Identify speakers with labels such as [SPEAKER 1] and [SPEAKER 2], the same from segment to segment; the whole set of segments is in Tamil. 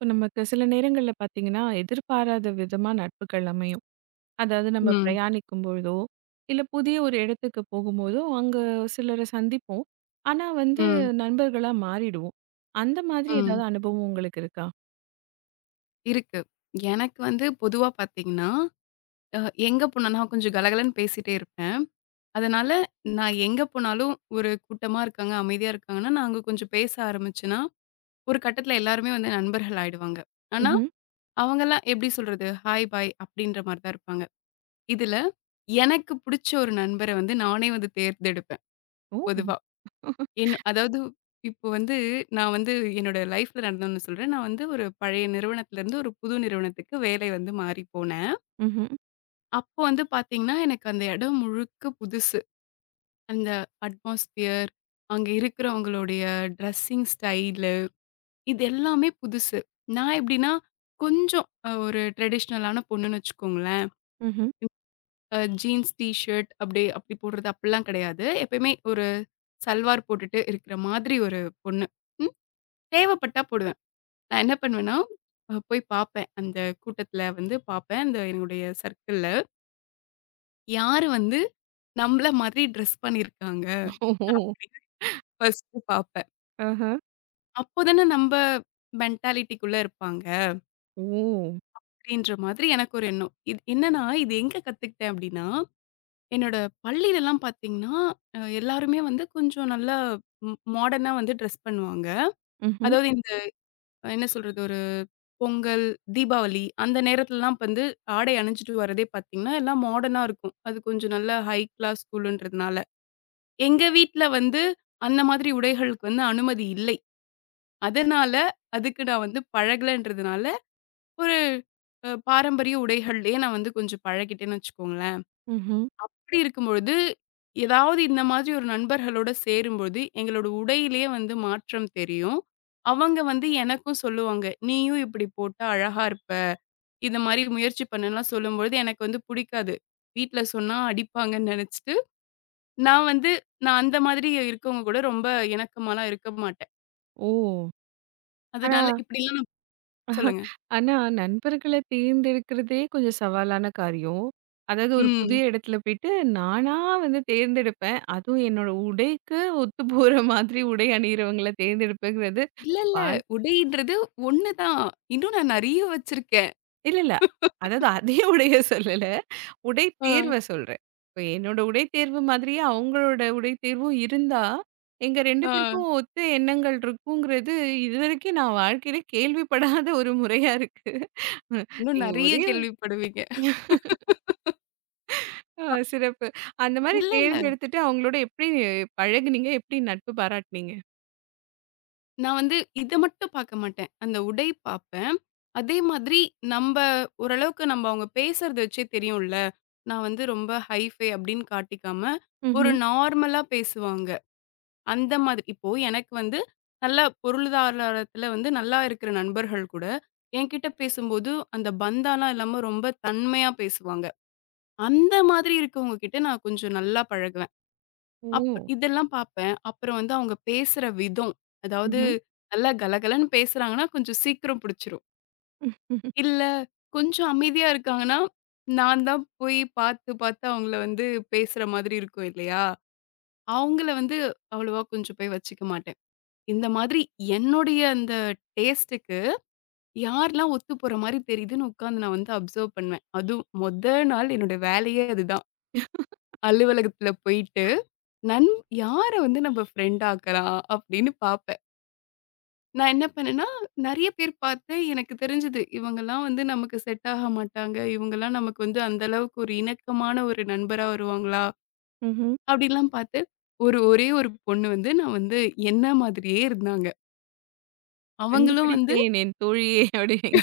[SPEAKER 1] இப்போ நமக்கு சில நேரங்களில் பார்த்தீங்கன்னா எதிர்பாராத விதமாக நட்புகள் அமையும். அதாவது நம்ம
[SPEAKER 2] ம்.
[SPEAKER 1] பிரயாணிக்கும் பொழுதோ இல்லை புதிய ஒரு இடத்துக்கு போகும்போதோ அங்கே சிலரை சந்திப்போம். ஆனால் வந்து
[SPEAKER 2] ம்.
[SPEAKER 1] நண்பர்களாக மாறிடுவோம். அந்த மாதிரி ஏதாவது
[SPEAKER 2] ம்.
[SPEAKER 1] அனுபவம் உங்களுக்கு இருக்கா?
[SPEAKER 2] இருக்கு. எனக்கு வந்து பொதுவா பார்த்தீங்கன்னா, அ எங்க போனா நான் கொஞ்சம் கலகலன்னு பேசிட்டே இருப்பேன். அதனால நான் எங்க போனாலும் ஒரு கூட்டமா இருக்காங்க, அமைதியா இருக்காங்கன்னா, நான் அங்க கொஞ்சம் பேச ஆரம்பிச்சேன்னா, ஒரு கட்டத்தில எல்லாருமே வந்து நண்பர்கள் ஆயிடுவாங்க. ஆனா,
[SPEAKER 1] ம்.
[SPEAKER 2] அவங்கலாம் எப்படி சொல்றது? ஹாய், பாய் அப்படின்ற மாரி தான் இருப்பாங்க. இதுல எனக்கு புடிச்ச ஒரு நண்பர வந்து நானே வந்து தேர்ந்தெடுப்பேன்
[SPEAKER 1] ஓ ம்.
[SPEAKER 2] பொதுவா. என் அதாவது இப்போ வந்து நான் வந்து என்னோட லைஃப்ல நடந்த ஒண்ணு சொல்றேன். நான் வந்து ஒரு பழைய நிறுவனத்திலருந்து ஒரு புது நிறுவனத்துக்கு வேலை வந்து மாறி போனேன். அப்போ வந்து பார்த்தீங்கன்னா, எனக்கு அந்த இடம் முழுக்க புதுசு. அந்த அட்மாஸ்பியர், அங்க இருக்கிறவங்களுடைய ட்ரெஸ்ஸிங் ஸ்டைலு இது எல்லாமே புதுசு. நான் எப்படின்னா, கொஞ்சம் ஒரு ட்ரெடிஷ்னலான பொண்ணுன்னு வச்சுக்கோங்களேன்.
[SPEAKER 1] ம்.
[SPEAKER 2] ஜீன்ஸ், டீ ஷர்ட் அப்படி அப்படி போடுறது அப்படிலாம் கிடையாது. எப்பயுமே ஒரு சல்வார் போட்டுட்டு இருக்கிற மாதிரி ஒரு பொண்ணு. ம். தேவைப்பட்டா போடுவேன். நான் என்ன பண்ணுவேன்னா, போய் பாப்பேன். அந்த கூட்டத்துல வந்து பாப்பேன். அந்த என்னுடைய சர்க்கிள்ல. யாரு வந்து நம்மள மாதிரி ட்ரெஸ் பண்ணியிருக்காங்க
[SPEAKER 1] ஓ.
[SPEAKER 2] அப்படின்னு ஃபர்ஸ்ட்டு பாப்பேன்.
[SPEAKER 1] ஆஹா.
[SPEAKER 2] அப்போ தானே நம்ப மென்டாலிட்டிக்குள்ள இருப்பாங்க.
[SPEAKER 1] ஓ
[SPEAKER 2] அப்படின்ற மாதிரி எனக்கு ஒரு எண்ணம். இது என்னன்னா, இது எங்க கத்துக்கிட்டேன் அப்படின்னா, என்னோட பள்ளியிலலாம் பாத்தீங்கன்னா, எல்லாருமே வந்து கொஞ்சம் நல்லா மாடர்னா வந்து ட்ரெஸ் பண்ணுவாங்க.
[SPEAKER 1] ம். ம்.
[SPEAKER 2] அதாவது என்ன சொல்றது? ஒரு பொங்கல், தீபாவளி அந்த நேரத்துலலாம் வந்து ஆடை அணிஞ்சுட்டு வரதே பார்த்தீங்கன்னா, எல்லாம் மாடர்னா இருக்கும். அது கொஞ்சம் நல்ல ஹை கிளாஸ் ஸ்கூலுன்றதுனால. எங்க வீட்ல வந்து அந்த மாதிரி உடைகளுக்கு வந்து அனுமதி இல்லை. அதனால அதுக்கு நான் வந்து பழகலன்றதுனால, ஒரு பாரம்பரிய உடைகள்லயே நான் வந்து கொஞ்சம் பழகிட்டேன்னு வச்சுக்கோங்களேன். அப்படி இருக்கும்பொழுது, ஏதாவது இந்த மாதிரி ஒரு நண்பர்களோட சேரும்பொழுது, எங்களோட உடையிலேயே வந்து மாற்றம் தெரியும். அவங்க வந்து எனக்கும் சொல்லுவாங்க, "நீயும் இப்படி போட்டா அழகா இருப்ப." இந்த மாரி முயற்சி பண்ணேன்லாம் சொல்லும்பொழுது, எனக்கு வந்து புடிக்காது. வீட்ல சொன்னா அடிப்பாங்கன்னு நெனச்சுட்டு, நான் வந்து அந்த மாதிரி இருக்கவங்க கூட ரொம்ப இணக்கமாலாம் இருக்க மாட்டேன்.
[SPEAKER 1] ஓ. ஆனா
[SPEAKER 2] அதனால இப்படிலாம் நான் சொல்லுங்க.
[SPEAKER 1] ஆனா, நண்பர்கள தேர்ந்தெடுக்கிறதே கொஞ்சம் சவாலான காரியம். அதாவது ஒரு
[SPEAKER 2] ம்.
[SPEAKER 1] புதிய இடத்துல போயிட்டு நானா வந்து தேர்ந்தெடுப்பேன். அதுவும் என்னோட உடைக்கு ஒத்து போற மாதிரி உடை அணியிறவங்கள தேர்ந்தெடுப்பேங்கிறது.
[SPEAKER 2] இல்ல, இல்ல.
[SPEAKER 1] வாழ்
[SPEAKER 2] உடைன்றது ஒண்ணு தான். இன்னும் நான் நெறைய வச்சிருக்கேன்.
[SPEAKER 1] இல்ல, இல்ல. அதாவது அதே உடைய சொல்லல. உடை
[SPEAKER 2] ஆ,
[SPEAKER 1] தேர்வ சொல்றேன். இப்ப என்னோட உடை தேர்வு மாதிரியே அவங்களோட உடை தேர்வும் இருந்தா, எங்க 2 பேருக்கும்
[SPEAKER 2] ஆ.
[SPEAKER 1] ஒத்த எண்ணங்கள் இருக்குங்கிறது இதுவரைக்கும் நான் வாழ்க்கையில கேள்விப்படாத ஒரு முறையா இருக்கு.
[SPEAKER 2] இன்னும்
[SPEAKER 1] நீங்க
[SPEAKER 2] நெறைய
[SPEAKER 1] ஒரே
[SPEAKER 2] கேள்விப்படுவீங்க.
[SPEAKER 1] ஆ சிறப்பு. அந்த மாரி
[SPEAKER 2] இல்ல, இல்ல.
[SPEAKER 1] தேர்ந்தெடுத்துட்டு அவங்களோட எப்படி பழகுனீங்க? எப்படி நட்பு பாராட்டுனீங்க?
[SPEAKER 2] நான் வந்து இத மட்டும் பாக்க மாட்டேன். அந்த உடை பாப்பேன். அதே மாதிரி நம்ப ஓரளவுக்கு அவங்க பேசுறத வச்சே தெரியும்ல. நான் வந்து ரொம்ப ஹைஃபை அப்படின்னு காட்டிக்காம, ஒரு
[SPEAKER 1] ம்ஹ்ம்.
[SPEAKER 2] நார்மலா பேசுவாங்க. அந்த மாதிரி இப்போ எனக்கு வந்து நல்லா பொருளாதாரத்துல வந்து நல்லா இருக்கிற நண்பர்கள் கூட, என்கிட்ட பேசும்போது அந்த பந்தாலாம் இல்லாம ரொம்ப தன்மையா பேசுவாங்க. அந்த மாதிரி இருக்கவங்க கிட்ட நான் கொஞ்சம் நல்லா பழகுவேன்.
[SPEAKER 1] ஓ!
[SPEAKER 2] இதெல்லாம் பார்ப்பேன். அப்புறம் வந்து அவங்க பேசுற விதம். அதாவது
[SPEAKER 1] ம்ஹ்ம்.
[SPEAKER 2] நல்லா கலகலன்னு பேசுறாங்கன்னா, கொஞ்சம் சீக்கிரம் பிடிச்சிரும். இல்ல கொஞ்சம் அமைதியா இருக்காங்கன்னா, நான் தான் போய் பார்த்து பார்த்து அவங்கள வந்து பேசுற மாதிரி இருக்கும் இல்லையா? அவங்கள வந்து அவ்வளவா கொஞ்சம் போய் வச்சுக்க மாட்டேன். இந்த மாதிரி என்னுடைய அந்த டேஸ்ட்டுக்கு யாரெல்லாம் ஒத்து போற மாரி தெரியுதுன்னு உட்காந்து நான் வந்து அப்சர்வ் பண்ணுவேன். அதுவும் மொத நாள் என்னோட வேலையே அதுதான். அலுவலகத்துல போயிட்டு, நன் யார வந்து நம்ம ஃப்ரெண்ட் ஆக்கலாம் அப்படின்னு பார்ப்பேன். நான் என்ன பண்ணேன்னா, நெறைய பேர் பார்த்தேன். எனக்கு தெரிஞ்சது, இவங்கலாம் வந்து நமக்கு செட் ஆக மாட்டாங்க. இவங்கலாம் நமக்கு வந்து அந்த அளவுக்கு ஒரு இணக்கமான ஒரு நண்பரா வருவாங்களா?
[SPEAKER 1] ம்ஹ்ம்.
[SPEAKER 2] அப்படிலாம் பார்த்து, ஒரு ஒரே ஒரு பொண்ணு வந்து நான் வந்து என்ன மாதிரியே இருந்தாங்க. அவங்களும் வந்து
[SPEAKER 1] கண்டுபிடித்தேன் என் தோழியை அப்படின்னீங்க.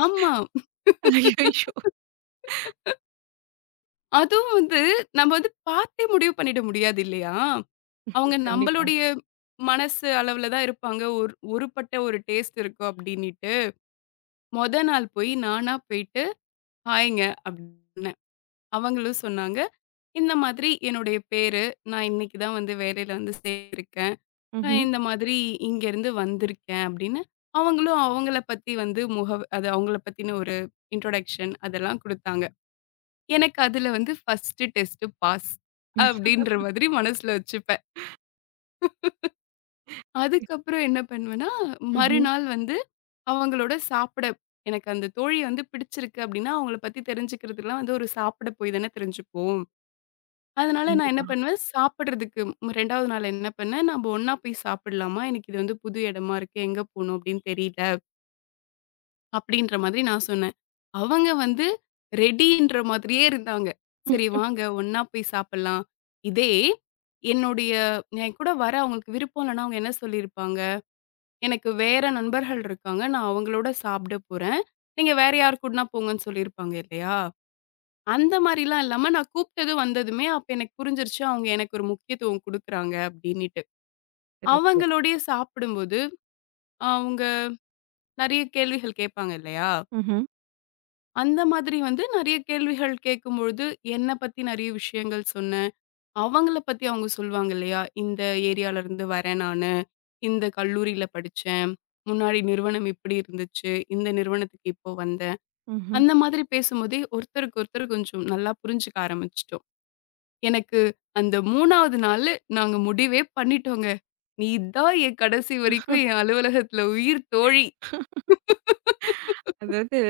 [SPEAKER 2] ஆமா.
[SPEAKER 1] அய்யய்யோ!
[SPEAKER 2] அதுவும் வந்து நம்ம வந்து பார்த்தே முடிவு பண்ணிட முடியாது இல்லையா? அவங்க
[SPEAKER 1] கண்டிப்பா.
[SPEAKER 2] நம்மளுடைய மனசு அளவுல தான் இருப்பாங்க. ஒரு ஒருபட்ட ஒரு டேஸ்ட் இருக்கும் அப்படின்னிட்டு, மொத நாள் போய் நானா போயிட்டு, "ஹாய்ங்க" அப்படின்னேன். அவங்களும் சொன்னாங்க. இந்த மாதிரி என்னுடைய பேரு. நான் இன்னைக்கு தான் வந்து வேலையில வந்து சேர்ந்திருக்கேன். நான்
[SPEAKER 1] ம்ஹ்ம்.
[SPEAKER 2] இந்த மாதிரி இங்கேருந்து வந்திருக்கேன் அப்படின்னு, அவங்களும் அவங்கள பத்தி வந்து முகவ் அது அவங்கள பத்தின ஒரு இன்ட்ரோடக்ஷன் அதெல்லாம் குடுத்தாங்க. எனக்கு அதுல வந்து ஃபர்ஸ்ட் டெஸ்ட் பாஸ் அப்படின்ற மாதிரி மனசுல வச்சுப்பேன். அதுக்கப்புறம் என்ன பண்ணுவேன்னா,
[SPEAKER 1] ம்ஹ்ம்.
[SPEAKER 2] மறுநாள் வந்து அவங்களோட சாப்பிட எனக்கு அந்த தோழிய வந்து பிடிச்சிருக்கு அப்படின்னா, அவங்கள பத்தி தெரிஞ்சுக்கிறதுக்குலாம் வந்து ஒரு சாப்பிட போய் தானே தெரிஞ்சுப்போம். அதனால நான் என்ன
[SPEAKER 1] கண்டிப்பா.
[SPEAKER 2] பண்ணுவேன், சாப்பிடுறதுக்கு 2வது நாள் என்ன பண்ணேன், "நம்ப ஒண்ணா போய் சாப்பிடலாமா? எனக்கு இது வந்து புது இடமா இருக்கு. எங்க போணும் அப்படின்னு தெரியல." அப்படின்ற மாதிரி நான் சொன்னேன். அவங்க வந்து ரெடின்ற மாதிரியே இருந்தாங்க. "சரி வாங்க, ஒண்ணா போய் சாப்பிடலாம்." இதே என்னுடைய என் கூட வர அவங்களுக்கு விருப்பம் இல்லன்னா, அவங்க என்ன சொல்லியிருப்பாங்க, "எனக்கு வேற நண்பர்கள் இருக்காங்க. நான் அவங்களோட சாப்பிட போறேன். நீங்க வேற யார் கூடனா போங்கன்னு" சொல்லியிருப்பாங்க இல்லையா? அந்த மாரிலாம் இல்லாம, நான் கூப்ட்டது வந்ததுமே, அப்ப எனக்கு புரிஞ்சிருச்சு, அவங்க எனக்கு ஒரு முக்கியத்துவம் குடுக்குறாங்க அப்டின்னிட்டு.
[SPEAKER 1] சிறப்பு.
[SPEAKER 2] அவங்களோடயே சாப்பிடும்போது, அவங்க நெறைய கேள்விகள் கேட்பாங்க இல்லையா?
[SPEAKER 1] ம்ஹ்ம்.
[SPEAKER 2] அந்த மாதிரி வந்து நெறைய கேள்விகள் கேட்கும்பொழுது, என்ன பத்தி நெறைய விஷயங்கள் சொன்னேன். அவங்கள பத்தி அவங்க சொல்லுவாங்க இல்லையா? இந்த ஏரியால இருந்து வரேன் நானு. இந்த கல்லூரியில படிச்சேன். முன்னாடி நிறுவனம் இப்படி இருந்துச்சு. இந்த நிறுவனத்துக்கு இப்போ வந்தேன்.
[SPEAKER 1] ம்ஹ்ம்.
[SPEAKER 2] அந்த மாதிரி பேசும்போதே, ஒருத்தருக்கு ஒருத்தர் கொஞ்சம் நல்லா புரிஞ்சுக்க ஆரம்பிச்சுட்டோம். எனக்கு அந்த 3வது நாளு நாங்க முடிவே பண்ணிட்டோங்க. "நீ தான் என் கடைசி வரைக்கும் என் அலுவலகத்துல உயிர் தோழி."
[SPEAKER 1] அதாவது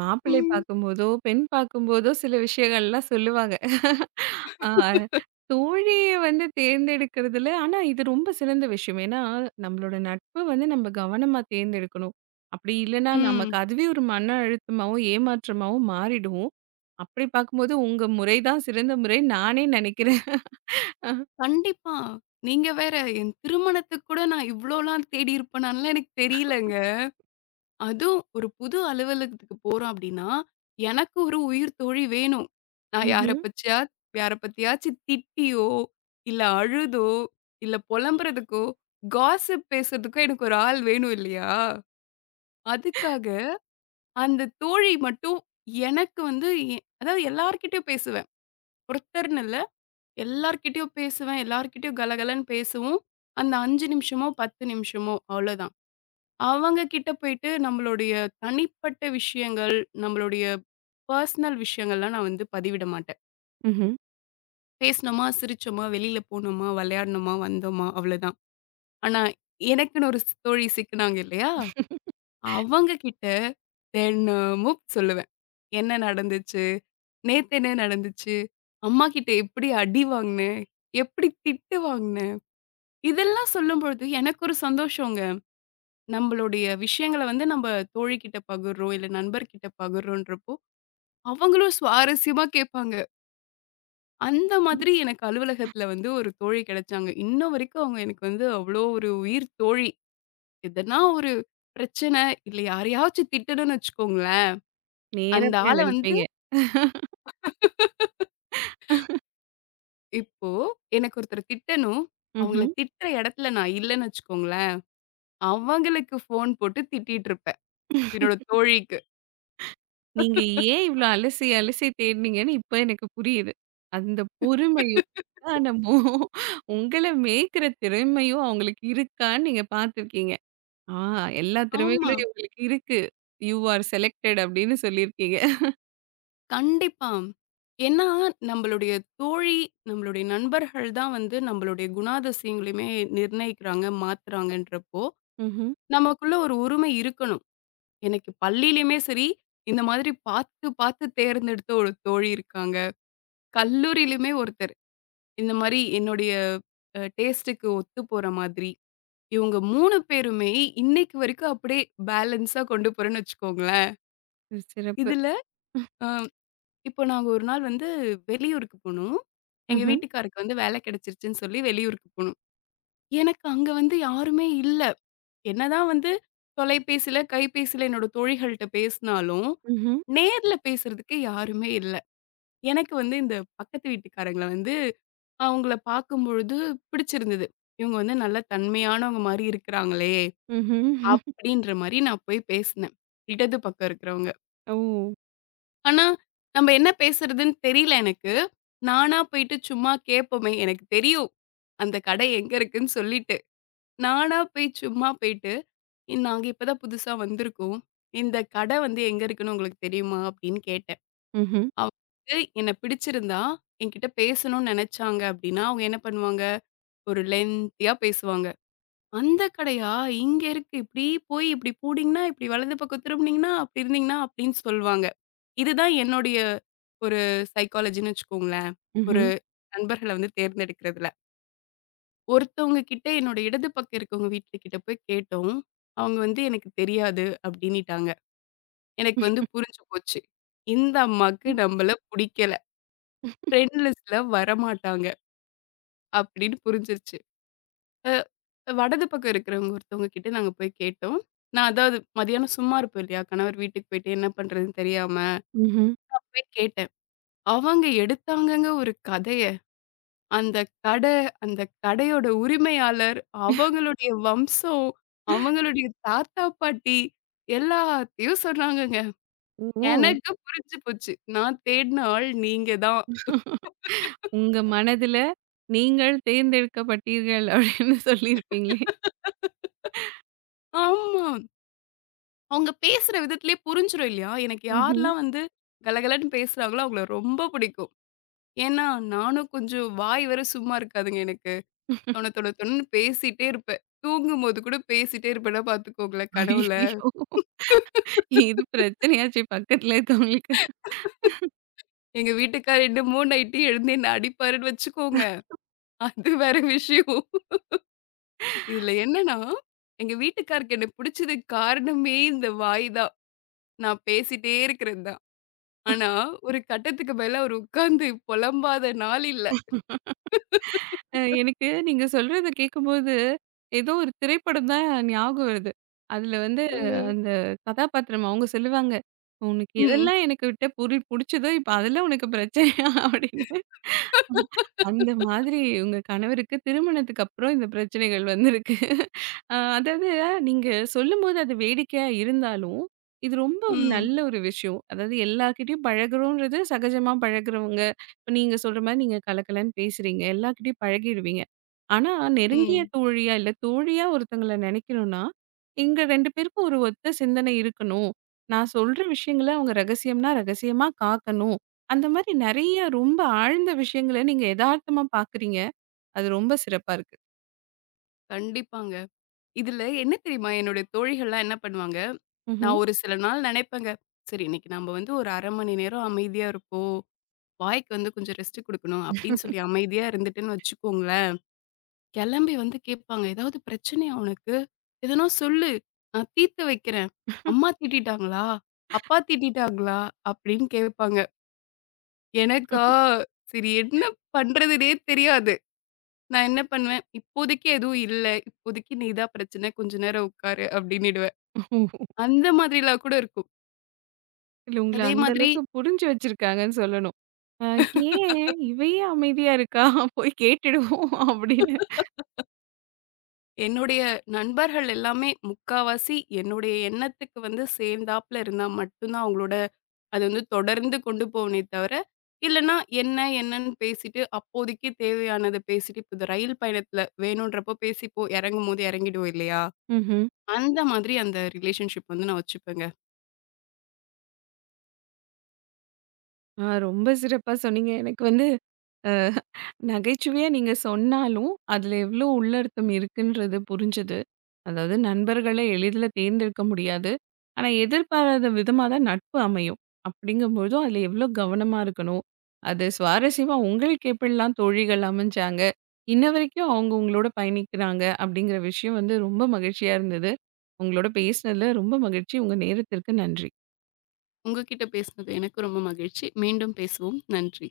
[SPEAKER 1] மாப்பிள்ளை
[SPEAKER 2] ம்.
[SPEAKER 1] பார்க்கும்போதோ, பெண் பார்க்கும்போதோ சில விஷயங்கள்லாம் சொல்லுவாங்க. ஆ தோழிய வந்து தேர்ந்தெடுக்கிறதுல ஆனா இது ரொம்ப சிறந்த விஷயம். ஏன்னா, நம்மளோட நட்பு வந்து நம்ம கவனமா தேர்ந்தெடுக்கணும். அப்படி இல்லன்னா நமக்கு
[SPEAKER 2] ம்.
[SPEAKER 1] அதுவே ஒரு மன அழுத்தமாவும், ஏமாற்றமாவும் மாறிடும். அப்படி பார்க்கும்போது உங்க முறை தான் சிறந்த முறைன்னு நானே நினைக்கிறேன்.
[SPEAKER 2] கண்டிப்பா. நீங்க வேற என் திருமணத்துக்கு கூட நான் இவ்ளோலாம் தேடி இருப்பேனான்லாம் எனக்கு தெரியலங்க. அதுவும் ஒரு புது அலுவலகத்துக்கு போறோம் அப்படின்னா, எனக்கு ஒரு உயிர் தோழி வேணும். நான் யார
[SPEAKER 1] ம்ஹ்ம்.
[SPEAKER 2] பச்சயா யார பத்தியாச்சு திட்டியோ, இல்ல அழுதோ, இல்ல புலம்புறதுக்கோ, காசிப் பேசுறதுக்கோ எனக்கு ஒரு ஆள் வேணும் இல்லையா? அதுக்காக அந்த தோழி மட்டும் எனக்கு வந்து அதாவது எல்லார்கிட்டயும் பேசுவேன். ஒருத்தர்ன்னு இல்ல. எல்லார்கிட்டயும் பேசுவேன். எல்லார்கிட்டயும் கலகலன்னு பேசவும், அந்த 5 நிமிஷமோ, 10 நிமிஷமோ அவ்வளோதான். அவங்க கிட்ட போயிட்டு நம்மளுடைய தனிப்பட்ட விஷயங்கள், நம்மளுடைய பர்சனல் விஷயங்கள்லாம் நான் வந்து பதிவிட மாட்டேன்.
[SPEAKER 1] ம்ஹ்ம்.
[SPEAKER 2] பேசினோமா, சிரிச்சோமா, வெளியில போனோமா, விளையாடுனோமா, வந்தோமா அவ்வளோதான். ஆனா எனக்குன்னு ஒரு தோழி சிக்குனாங்க இல்லையா? அவங்க கிட்ட தினமும் சொல்லுவேன். என்ன நடந்துச்சு? நேத்து என்ன நடந்துச்சு? அம்மா கிட்ட எப்படி அடி வாங்கினேன்? எப்படி திட்டு வாங்கினேன்? இதெல்லாம் சொல்லும்பொழுது எனக்கு ஒரு சந்தோஷங்க. நம்மளுடைய விஷயங்கள வந்து நம்ம தோழி கிட்ட பகிர்றோம், இல்ல நண்பர்கிட்ட பகிர்றோன்றப்போ அவங்களும் சுவாரஸ்யமா கேட்பாங்க. அந்த மாதிரி எனக்கு அலுவலகத்துல வந்து ஒரு தோழி கிடைச்சாங்க. இன்ன வரைக்கும் அவங்க எனக்கு வந்து அவ்ளோ ஒரு உயிர் தோழி. எதனா ஒரு பிரச்சனை, இல்ல யாரையாச்சும் திட்டணும்னு வச்சுக்கோங்களேன்,
[SPEAKER 1] நேரா
[SPEAKER 2] அந்த
[SPEAKER 1] போய்
[SPEAKER 2] ஆள
[SPEAKER 1] அங்க
[SPEAKER 2] வந்து
[SPEAKER 1] நிப்பீங்க.
[SPEAKER 2] இப்போ எனக்கு ஒருத்தர திட்டணும். அவங்கள
[SPEAKER 1] ம்ஹ்ம்.
[SPEAKER 2] திட்டுற இடத்துல நான் இல்லன்னு வச்சுக்கோங்களேன், அவங்களுக்கு ஃபோன் போட்டு திட்டிட்டு இருப்பேன். என்னோட தோழிக்கு.
[SPEAKER 1] நீங்க ஏன் இவ்ளோ அலசி அலசி தேடுனீங்கன்னு இப்ப எனக்கு புரியுது. அந்த பொறுமையும், நிதானமும், உங்கள மேய்க்கிற திறமையும் அவங்களுக்கு இருக்கான்னு நீங்க பார்த்துருக்கீங்க. ஆ எல்லா
[SPEAKER 2] ஆமா.
[SPEAKER 1] திறமைகளும் இவங்களுக்கு இருக்கு. "யூ ஆர் செலக்டட்" அப்படின்னு சொல்லியிருக்கீங்க.
[SPEAKER 2] கண்டிப்பா. ஏன்னா, நம்மளுடைய தோழி, நம்மளுடைய நண்பர்கள் தான் வந்து நம்மளுடைய குணாதிசயங்களையுமே நிர்ணயிக்கிறாங்க, மாத்துறாங்கன்றப்போ,
[SPEAKER 1] ம்ஹ்ம்.
[SPEAKER 2] நமக்குள்ள ஒரு உரிமை இருக்கணும். எனக்கு பள்ளியிலயுமே சரி, இந்த மாதிரி பார்த்து பார்த்து தேர்ந்தெடுத்த ஒரு தோழி இருக்காங்க. கல்லூரியிலயுமே ஒருத்தர். இந்த மாரி என்னுடைய டேஸ்ட்டுக்கு ஒத்து போற மாதிரி. இவங்க 3 பேருமே இன்னைக்கு வரைக்கும் அப்படியே பேலன்ஸா கொண்டு போறேன்னு வச்சுக்கோங்களேன்.
[SPEAKER 1] சிறப்பு.
[SPEAKER 2] இதுல இப்போ நாங்க ஒரு நாள் வந்து வெளியூருக்கு போனோம். எங்க
[SPEAKER 1] ம்ஹ்ம்.
[SPEAKER 2] வீட்டுக்காருக்கு வந்து வேலை கிடைச்சிருச்சுன்னு சொல்லி வெளியூருக்கு போனோம். எனக்கு அங்க வந்து யாருமே இல்ல. என்னதான் வந்து தொலைபேசியில, கைபேசியில என்னோட தோழிகள்ட்ட பேசினாலும்,
[SPEAKER 1] ம்ஹ்ம்.
[SPEAKER 2] நேர்ல பேசுறதுக்கு யாருமே இல்ல. எனக்கு வந்து இந்த பக்கத்து வீட்டுக்காரங்கள வந்து அவங்கள பார்க்கும்பொழுது பிடிச்சிருந்தது. இவங்க வந்து நல்ல தன்மையானவங்க மாரி இருக்கிறாங்களே!
[SPEAKER 1] ம்ஹ்ம்.
[SPEAKER 2] அப்படின்ற மாரி நான் போய் பேசினேன். இடது பக்கம் இருக்கிறவங்க.
[SPEAKER 1] ஓ!
[SPEAKER 2] ஆனா, நம்ம என்ன பேசுறதுன்னு தெரியல எனக்கு. நானா போயிட்டு சும்மா கேட்போமே, எனக்கு தெரியும். அந்த கடை எங்க இருக்குன்னு சொல்லிட்டு. நானா போய் சும்மா போயிட்டு, "நாங்க இப்ப தான் புதுசா வந்திருக்கோம். இந்த கடை வந்து எங்க இருக்குன்னு உங்களுக்கு தெரியுமா?" அப்படின்னு கேட்டேன்.
[SPEAKER 1] ம்ஹ்ம்.
[SPEAKER 2] அவங்க என்ன பிடிச்சிருந்தா, என்கிட்ட பேசணும்னு நெனச்சாங்க அப்படின்னா, அவங்க என்ன பண்ணுவாங்க, ஒரு லென்த்தியா பேசுவாங்க. அந்த கடையா? இங்க இருக்கு. இப்டி போய் இப்டி போனீங்கன்னா, இப்டி வலது பக்கம் திரும்புனீங்கன்னா, அப்டி இருந்தீங்கன்னா அப்டின்னு சொல்வாங்க. இதுதான் என்னுடைய ஒரு சைக்காலஜின்னு வச்சுக்கோங்களேன். ஒரு
[SPEAKER 1] ம்ஹ்ம்.
[SPEAKER 2] நண்பர்கள வந்து தேர்ந்தெடுக்கிறதுல. ஒருத்தவங்க கிட்ட என்னோட இடது பக்கம் இருக்கவங்க வீட்டுக்கிட்ட போய் கேட்டோம். அவங்க வந்து "எனக்கு தெரியாது" அப்டின்னிட்டாங்க. எனக்கு வந்து புரிஞ்சு போச்சு. இந்த அம்மாக்கு நம்மள புடிக்கல. ஃப்ரெண்ட் லிஸ்ட்ல வரமாட்டாங்க அப்டின்னு புரிஞ்சிருச்சு. அ வடது பக்கம் இருக்கிறவங்க ஒருத்தவங்க கிட்ட நாங்க போய் கேட்டோம். நான் அதாவது மதியானம் சும்மா இருப்பேன் இல்லையா? கணவர் வீட்டுக்கு போயிட்டு என்ன பண்றதுன்னு தெரியாம,
[SPEAKER 1] ம்ஹ்ம்.
[SPEAKER 2] நான் போய் கேட்டேன். அவங்க எடுத்தாங்கங்க ஒரு கதைய. அந்த கடை, அந்த கடையோட உரிமையாளர், அவங்களுடைய வம்சம், அவங்களுடைய தாத்தா, பாட்டி எல்லாத்தையும் சொன்னாங்கங்க.
[SPEAKER 1] ஓ!
[SPEAKER 2] எனக்கு புரிஞ்சு போச்சு. நான் தேடின ஆள் நீங்க தான்.
[SPEAKER 1] உங்க மனதுல நீங்கள் தேர்ந்தெடுக்கப்பட்டீர்கள் அப்படின்னு சொல்லியிருப்பீங்களே!
[SPEAKER 2] ஆமா. அவங்க பேசுற விதத்திலேயே புரிஞ்சிரும் இல்லையா? எனக்கு
[SPEAKER 1] ம்ஹ்ம்.
[SPEAKER 2] யாரெல்லாம் வந்து கலகலன்னு பேசுறாங்களோ, அவங்கள ரொம்ப பிடிக்கும். ஏன்னா, நானும் கொஞ்சம் வாய் வேற சும்மா இருக்காதுங்க எனக்கு. தொண தொண தொணன்னு பேசிட்டே இருப்பேன். தூங்கும்போது கூட பேசிட்டே இருப்பேன்னா பார்த்துக்கோங்களேன் கனவுல.
[SPEAKER 1] ஐயய்யோ! இது பிரச்சனையாச்சே பக்கத்துல இருக்கவங்களுக்கு.
[SPEAKER 2] எங்க வீட்டுக்காரர் என்ன 3 நைட்டு எழுந்து என்ன அடிப்பாருன்னு வச்சுக்கோங்க. அது வேற விஷயம். இதுல என்னன்னா, எங்க வீட்டுக்காருக்கு என்ன பிடிச்சதுக்கு காரணமே இந்த வாய் தான். நான் பேசிட்டே இருக்கிறது தான். ஆனா, ஒரு கட்டத்துக்கு மேல அவரு உட்காந்து புலம்பாத நாள் இல்ல.
[SPEAKER 1] எனக்கு நீங்க சொல்றத கேட்கும்போது, ஏதோ ஒரு திரைப்படம் தான் ஞாபகம் வருது. அதுல வந்து
[SPEAKER 2] ம்.
[SPEAKER 1] அந்த கதாபாத்திரம் அவங்க சொல்லுவாங்க, "உனக்கு
[SPEAKER 2] ம்.
[SPEAKER 1] எதெல்லாம் எனக்கு விட்ட புடிச்சதோ, இப்ப அதெல்லாம் உனக்கு பிரச்சனையா?" அப்படின்னு. அந்த மாதிரி உங்க கணவருக்கு திருமணத்துக்கு அப்புறம் இந்த பிரச்சனைகள் வந்திருக்கு. அதாவது நீங்க சொல்லும்போது அது வேடிக்கையா இருந்தாலும், இது ரொம்ப ஒரு
[SPEAKER 2] ம்.
[SPEAKER 1] நல்ல ஒரு விஷயம். அதாவது எல்லார்கிட்டயும் பழகுறோன்றது சகஜமா பழகுறவங்க. இப்ப நீங்க சொல்ற மாரி நீங்க கலகலன்னு பேசுறீங்க. எல்லார்கிட்டயும் பழகிடுவீங்க. ஆனா நெருங்கிய
[SPEAKER 2] ம்.
[SPEAKER 1] தோழியா, இல்ல தோழியா ஒருத்தங்கள நினைக்கணும்னா, எங்க 2 பேருக்கும் ஒரு ஒத்த சிந்தனை இருக்கணும். நான் சொல்ற விஷயங்கள அவங்க ரகசியம்னா, ரகசியமா காக்கணும். அந்த மாரி நெறைய ரொம்ப ஆழ்ந்த விஷயங்கள நீங்க எதார்த்தமா பார்க்குறீங்க. அது ரொம்ப சிறப்பா இருக்கு.
[SPEAKER 2] கண்டிப்பாங்க. இதுல என்ன தெரியுமா? என்னுடைய தோழிகள்லாம் என்ன பண்ணுவாங்க,
[SPEAKER 1] ம்ஹ்ம்.
[SPEAKER 2] நான் ஒரு சில நாள் நினைப்பேங்க. சரி இன்னைக்கு நம்ம வந்து ஒரு 1/2 மணி நேரம் அமைதியா இருப்போம். வாய்க்கு வந்து கொஞ்சம் ரெஸ்ட் குடுக்கணும் அப்படின்னு சொல்லி அமைதியா இருந்துட்டேன்னு வச்சுக்கோங்களேன். கிளம்பி வந்து கேட்பாங்க, "ஏதாவது பிரச்சனையா உனக்கு? எதனா சொல்லு. நான் தீர்த்து வைக்கிறேன். அம்மா திட்டிட்டாங்களா? அப்பா திட்டிட்டாங்களா?" அப்படின்னு கேட்பாங்க. எனக்கா, சரி என்ன பண்றதுன்னே தெரியாது. நான் என்ன பண்ணுவேன், "இப்போதைக்கு எதுவும் இல்ல. இப்போதைக்கு நீ தான் பிரச்சனை. கொஞ்ச நேரம் உட்காரு" அப்டின்னிடுவேன். அந்த மாதிரிலாம் கூட இருக்கும்.
[SPEAKER 1] இல்ல உங்கள
[SPEAKER 2] அதே
[SPEAKER 1] அந்த
[SPEAKER 2] மாதிரி
[SPEAKER 1] அளவுக்கு புரிஞ்சு வச்சிருக்காங்கன்னு சொல்லணும். அ ஏன் அமைதியா இருக்கா? போய் கேட்டுடுவோம்" அப்படின்னு.
[SPEAKER 2] என்னுடைய நண்பர்கள் எல்லாமே முக்காவாசி என்னுடைய எண்ணத்துக்கு வந்து சேர்ந்தாப்ல இருந்தா மட்டும் தான் அவங்களோட அது வந்து தொடர்ந்து கொண்டு போவனே தவிர, இல்லன்னா என்ன என்னன்னு பேசிட்டு அப்போதைக்கு தேவையானத பேசிட்டு இப்ப இந்த ரயில் பயணத்துல வேணுன்றப்போ பேசிப்போ இறங்கும்போது இறங்கிடுவோம் இல்லையா?
[SPEAKER 1] ம்ஹ்ம்.
[SPEAKER 2] அந்த மாதிரி அந்த ரிலேஷன்ஷிப் வந்து நான் வச்சுப்பேங்க.
[SPEAKER 1] ஆ ரொம்ப சிறப்பா சொன்னீங்க. எனக்கு வந்து நகைச்சுவையா நீங்க சொன்னாலும், அதுல எவ்ளோ உள்ளர்த்தம் இருக்குன்றது புரிஞ்சது. அதாவது நண்பர்கள எளிதில தேர்ந்தெடுக்க முடியாது. ஆனா, எதிர்பாராத விதமா தான் நட்பு அமையும். அப்படிங்கும்போது அதுல எவ்ளோ கவனமா இருக்கணும். அது சுவாரஸ்யமா உங்களுக்கு எப்படிலாம் தோழிகள் அமைஞ்சாங்க? இன்ன வரைக்கும் அவங்க உங்களோட பயணிக்கிறாங்க அப்படிங்கிற விஷயம் வந்து ரொம்ப மகிழ்ச்சியா இருந்தது. உங்களோட பேசினதுல ரொம்ப மகிழ்ச்சி. உங்க நேரத்திற்கு நன்றி.
[SPEAKER 2] உங்ககிட்ட பேசினது எனக்கு ரொம்ப மகிழ்ச்சி. மீண்டும் பேசுவோம். நன்றி.